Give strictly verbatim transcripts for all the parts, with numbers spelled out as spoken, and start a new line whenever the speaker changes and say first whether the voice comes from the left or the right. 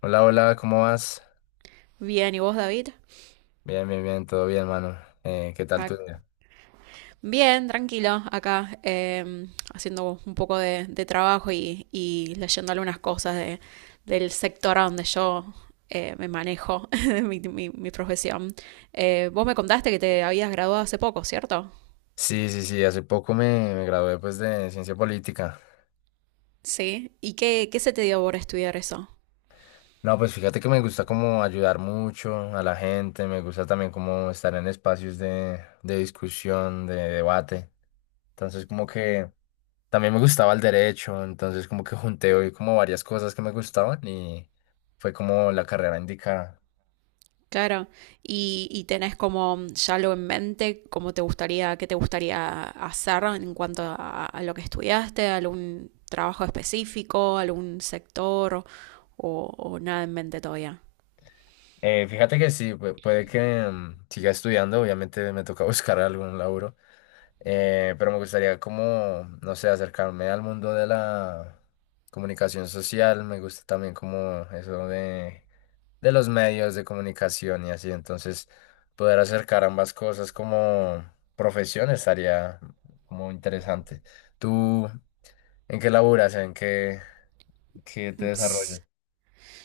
left: Hola, hola, ¿cómo vas?
right: Bien, ¿y vos, David?
left: Bien, bien, bien, todo bien, mano. Eh, ¿qué tal tu
right: Ac-
left: día?
right: Bien, tranquilo, acá em, haciendo un poco de, de trabajo y, y leyendo algunas cosas de- del sector a donde yo eh, me manejo, de mi, mi- mi profesión. Eh, vos me contaste que te habías graduado hace poco, ¿cierto?
left: Sí, sí, sí, hace poco me, me gradué pues de ciencia política.
right: Sí. ¿Y qué, qué se te dio por estudiar eso?
left: No, pues fíjate que me gusta como ayudar mucho a la gente, me gusta también como estar en espacios de, de discusión, de debate. Entonces como que también me gustaba el derecho, entonces como que junté hoy como varias cosas que me gustaban y fue como la carrera indicada.
right: Claro, y, y tenés como ya lo en mente, cómo te gustaría, qué te gustaría hacer en cuanto a, a lo que estudiaste, algún trabajo específico, algún sector o, o nada en mente todavía.
left: Eh, fíjate que sí, pu- puede que mm, siga estudiando, obviamente me toca buscar algún laburo, eh, pero me gustaría como, no sé, acercarme al mundo de la comunicación social, me gusta también como eso de, de los medios de comunicación y así, entonces poder acercar ambas cosas como profesión estaría como interesante. ¿Tú en qué laburas? ¿En qué, qué te
right: Ps.
left: desarrollas?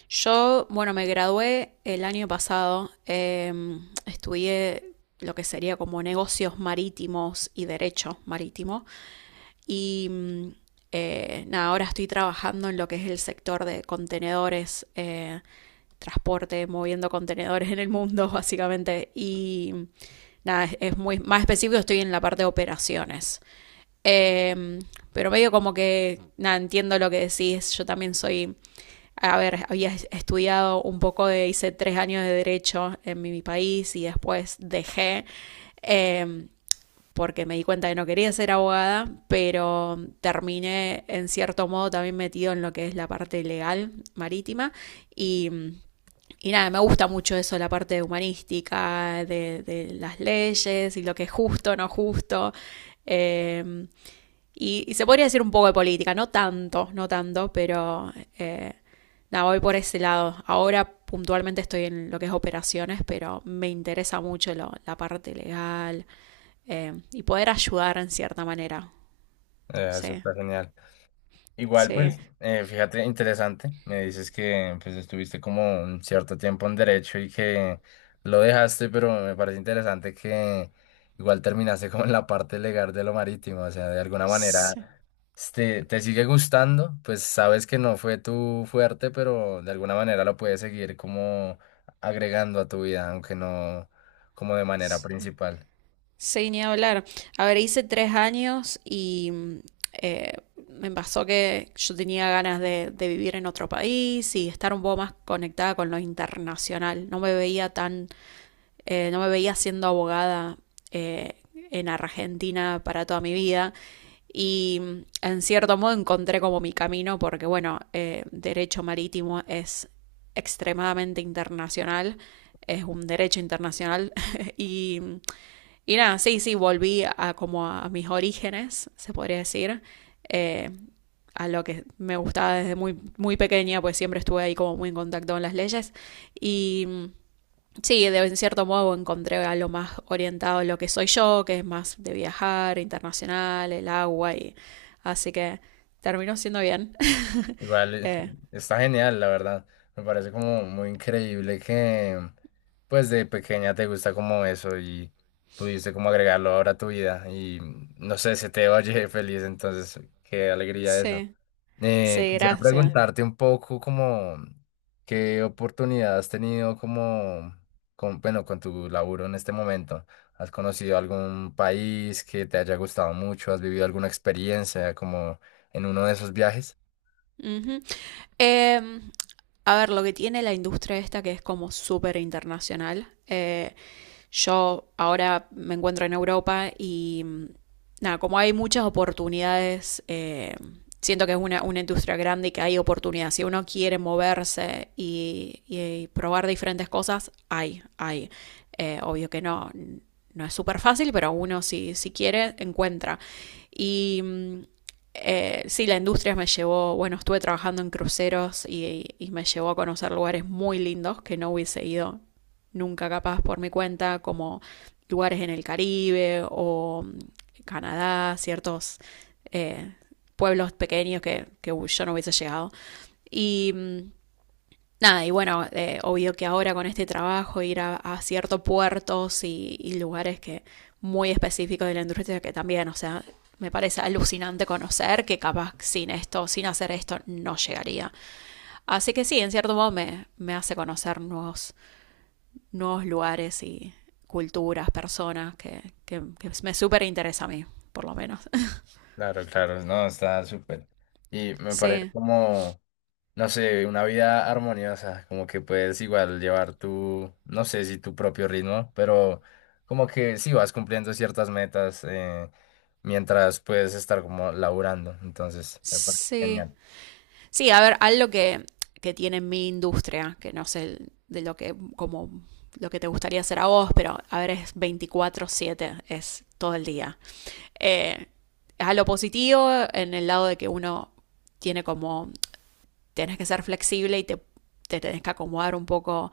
right: Yo, bueno, me gradué el año pasado, em, estudié lo que sería como negocios marítimos y derecho marítimo y mm, eh, nada, ahora estoy trabajando en lo que es el sector de contenedores. Eh, transporte, moviendo contenedores en el mundo, básicamente. Y nada, es, es muy más específico, estoy en la parte de operaciones. Eh, pero medio como que, nada, entiendo lo que decís, yo también soy, a ver, había estudiado un poco de, hice tres años de derecho en mi, mi país y después dejé. Eh, Porque me di cuenta que no quería ser abogada, pero terminé en cierto modo también metido en lo que es la parte legal marítima y y nada, me gusta mucho eso, la parte humanística, de, de las leyes y lo que es justo, no justo. Eh, y, y, se podría decir un poco de política, no tanto, no tanto, pero eh, nada, voy por ese lado. Ahora puntualmente estoy en lo que es operaciones, pero me interesa mucho lo, la parte legal eh, y poder ayudar en cierta manera.
left: Eh,
right: Sí,
left: eso está genial. Igual,
right: sí,
left: pues, eh, fíjate, interesante. Me dices que pues estuviste como un cierto tiempo en derecho y que lo dejaste, pero me parece interesante que igual terminaste como en la parte legal de lo marítimo, o sea, de alguna manera
right: sí,
left: este, te sigue gustando, pues sabes que no fue tu fuerte, pero de alguna manera lo puedes seguir como agregando a tu vida, aunque no como de manera
right: sí.
left: principal.
right: Sí, ni hablar. A ver, hice tres años y mm, eh, me pasó que yo tenía ganas de, de vivir en otro país y estar un poco más conectada con lo internacional. No me veía tan, eh, no me veía siendo abogada eh, en Argentina para toda mi vida. Y mm, en cierto modo encontré como mi camino porque, bueno, eh, derecho marítimo es extremadamente internacional, es un derecho internacional y mm, y nada, sí, sí, volví a como a mis orígenes, se podría decir, eh, a lo que me gustaba desde muy, muy pequeña, pues siempre estuve ahí como muy en contacto con las leyes. Y mm, sí, de, en cierto modo encontré algo más orientado a lo que soy yo, que es más de viajar, internacional, el agua, y así que terminó siendo bien.
left: Igual, eh,
right: eh,
left: está genial, la verdad. Me parece como muy increíble que, pues, de pequeña te gusta como eso y pudiste como agregarlo ahora a tu vida. Y no sé, se te oye feliz, entonces, qué alegría eso.
right: sí,
left: Eh,
right: sí,
left: quisiera
right: gracias.
left: preguntarte un poco como qué oportunidad has tenido como, con, bueno, con tu laburo en este momento. ¿Has conocido algún país que te haya gustado mucho? ¿Has vivido alguna experiencia como en uno de esos viajes?
right: Ujú. Eh, a ver, lo que tiene la industria esta que es como súper internacional. eh, Yo ahora me encuentro en Europa y nada, como hay muchas oportunidades, eh, siento que es una, una, industria grande y que hay oportunidades. Si uno quiere moverse y, y probar diferentes cosas, hay, hay. Eh, obvio que no, no es súper fácil, pero uno si, si quiere, encuentra. Y eh, sí, la industria me llevó, bueno, estuve trabajando en cruceros y, y, me llevó a conocer lugares muy lindos que no hubiese ido nunca capaz por mi cuenta, como lugares en el Caribe o mm, Canadá, ciertos eh, pueblos pequeños que, que yo no hubiese llegado. Y mm, nada, y bueno, eh, obvio que ahora con este trabajo ir a, a ciertos puertos y, y, lugares que muy específicos de la industria que también, o sea, me parece alucinante conocer que capaz sin esto, sin hacer esto, no llegaría. Así que sí, en cierto modo me, me hace conocer nuevos nuevos lugares y culturas, personas, que, que, que me súper interesa a mí, por lo menos.
left: Claro, claro, no, está súper. Y me parece
right: Sí,
left: como, no sé, una vida armoniosa, como que puedes igual llevar tu, no sé si tu propio ritmo, pero como que sí vas cumpliendo ciertas metas eh, mientras puedes estar como laburando, entonces me parece
right: sí.
left: genial.
right: Sí, a ver, algo que, que tiene mi industria, que no sé de lo que, como lo que te gustaría hacer a vos, pero a ver, es veinticuatro siete, es todo el día. Eh, es a lo positivo en el lado de que uno tiene como, tienes que ser flexible y te, te tenés que acomodar un poco.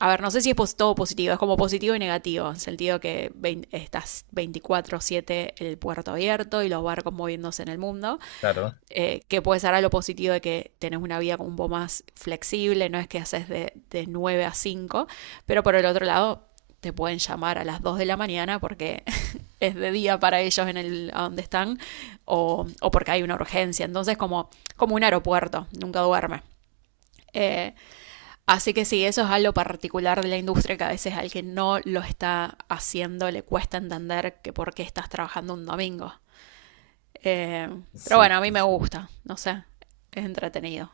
right: A ver, no sé si es todo positivo, es como positivo y negativo, en el sentido que estás veinticuatro siete, el puerto abierto y los barcos moviéndose en el mundo,
left: Claro,
right: eh, que puede ser algo positivo de que tenés una vida como un poco más flexible, no es que haces de, de nueve a cinco, pero por el otro lado te pueden llamar a las dos de la mañana porque es de día para ellos en el a donde están o, o porque hay una urgencia, entonces como, como, un aeropuerto, nunca duerme. Eh, Así que sí, eso es algo particular de la industria que a veces al que no lo está haciendo le cuesta entender que por qué estás trabajando un domingo. Eh, pero
left: sí,
right: bueno, a mí
left: sí.
right: me
left: Sí.
right: gusta, no sé, es entretenido.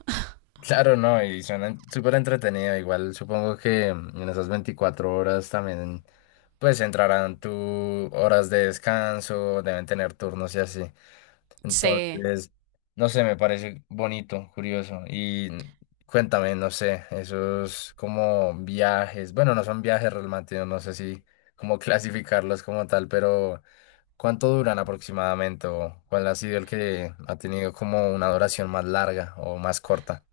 left: Claro, no, y suena en- súper entretenido, igual supongo que mm, en esas veinticuatro horas también, pues entrarán tus horas de descanso, deben tener turnos y así.
right: Sí,
left: Entonces, no sé, me parece bonito, curioso. Y cuéntame, no sé, esos como viajes, bueno, no son viajes realmente, no sé si cómo clasificarlos como tal, pero ¿cuánto duran aproximadamente? ¿O cuál ha sido el que ha tenido como una duración más larga o más corta?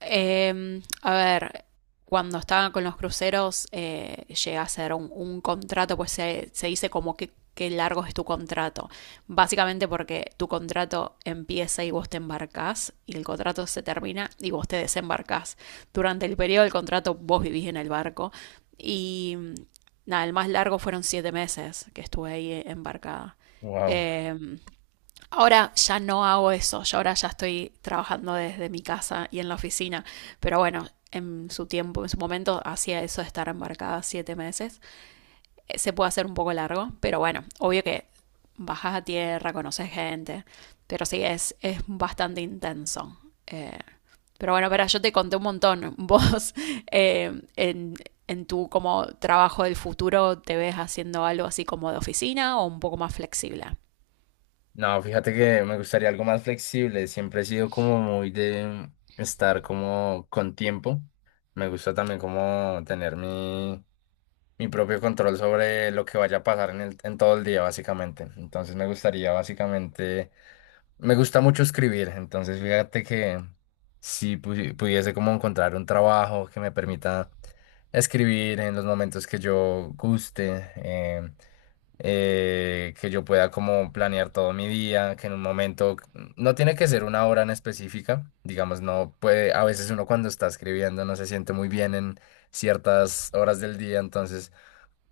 right: Eh, a ver, cuando estaba con los cruceros, eh, llega a ser un, un contrato, pues se, se dice como que qué largo es tu contrato. Básicamente porque tu contrato empieza y vos te embarcás y el contrato se termina y vos te desembarcás. Durante el periodo del contrato vos vivís en el barco y nada, el más largo fueron siete meses que estuve ahí embarcada.
left: Wow.
right: Eh, Ahora ya no hago eso, yo ahora ya estoy trabajando desde mi casa y en la oficina, pero bueno, en su tiempo, en su momento, hacía eso de estar embarcada siete meses. Eh, Se puede hacer un poco largo, pero bueno, obvio que bajas a tierra, conoces gente, pero sí, es, es bastante intenso. Eh, pero bueno, pero yo te conté un montón. Vos eh, en, en tu como trabajo del futuro te ves haciendo algo así como de oficina o un poco más flexible.
left: No, fíjate que me gustaría algo más flexible. Siempre he sido como muy de estar como con tiempo. Me gusta también como tener mi mi propio control sobre lo que vaya a pasar en el, en todo el día, básicamente. Entonces me gustaría, básicamente, me gusta mucho escribir, entonces fíjate que si pu- pudiese como encontrar un trabajo que me permita escribir en los momentos que yo guste, eh, eh, que yo pueda como planear todo mi día, que en un momento, no tiene que ser una hora en específica, digamos, no puede, a veces uno cuando está escribiendo no se siente muy bien en ciertas horas del día, entonces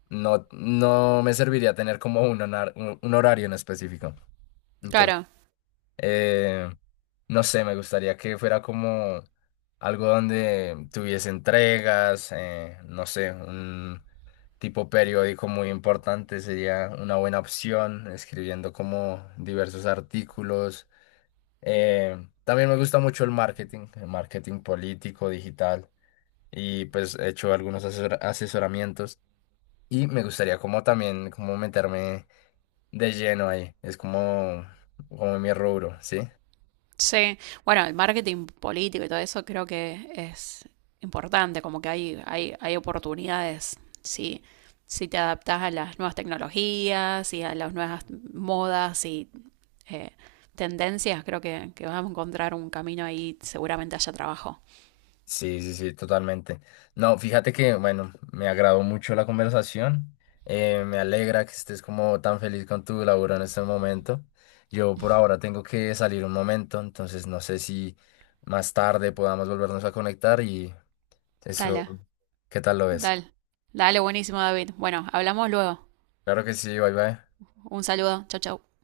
left: no, no me serviría tener como un, honar- un- un horario en específico. Entonces,
right: Claro,
left: eh, no sé, me gustaría que fuera como algo donde tuviese entregas, eh, no sé, un tipo periódico muy importante sería una buena opción, escribiendo como diversos artículos. Eh, También me gusta mucho el marketing, el marketing político, digital, y pues he hecho algunos asesor- asesoramientos. Y me gustaría como también como meterme de lleno ahí. Es como, como mi rubro, ¿sí?
right: sí, bueno, el marketing político y todo eso creo que es importante, como que hay, hay, hay oportunidades si, si te adaptas a las nuevas tecnologías y a las nuevas modas y eh, tendencias, creo que, que vas a encontrar un camino ahí, seguramente haya trabajo.
left: Sí, sí, sí, totalmente. No, fíjate que, bueno, me agradó mucho la conversación. Eh, me alegra que estés como tan feliz con tu laburo en este momento. Yo por ahora tengo que salir un momento, entonces no sé si más tarde podamos volvernos a conectar y
right: Dale,
left: eso, ¿qué tal lo ves?
right: dale, dale, buenísimo, David. Bueno, hablamos luego.
left: Claro que sí, bye bye.
right: Un saludo, chau, chau.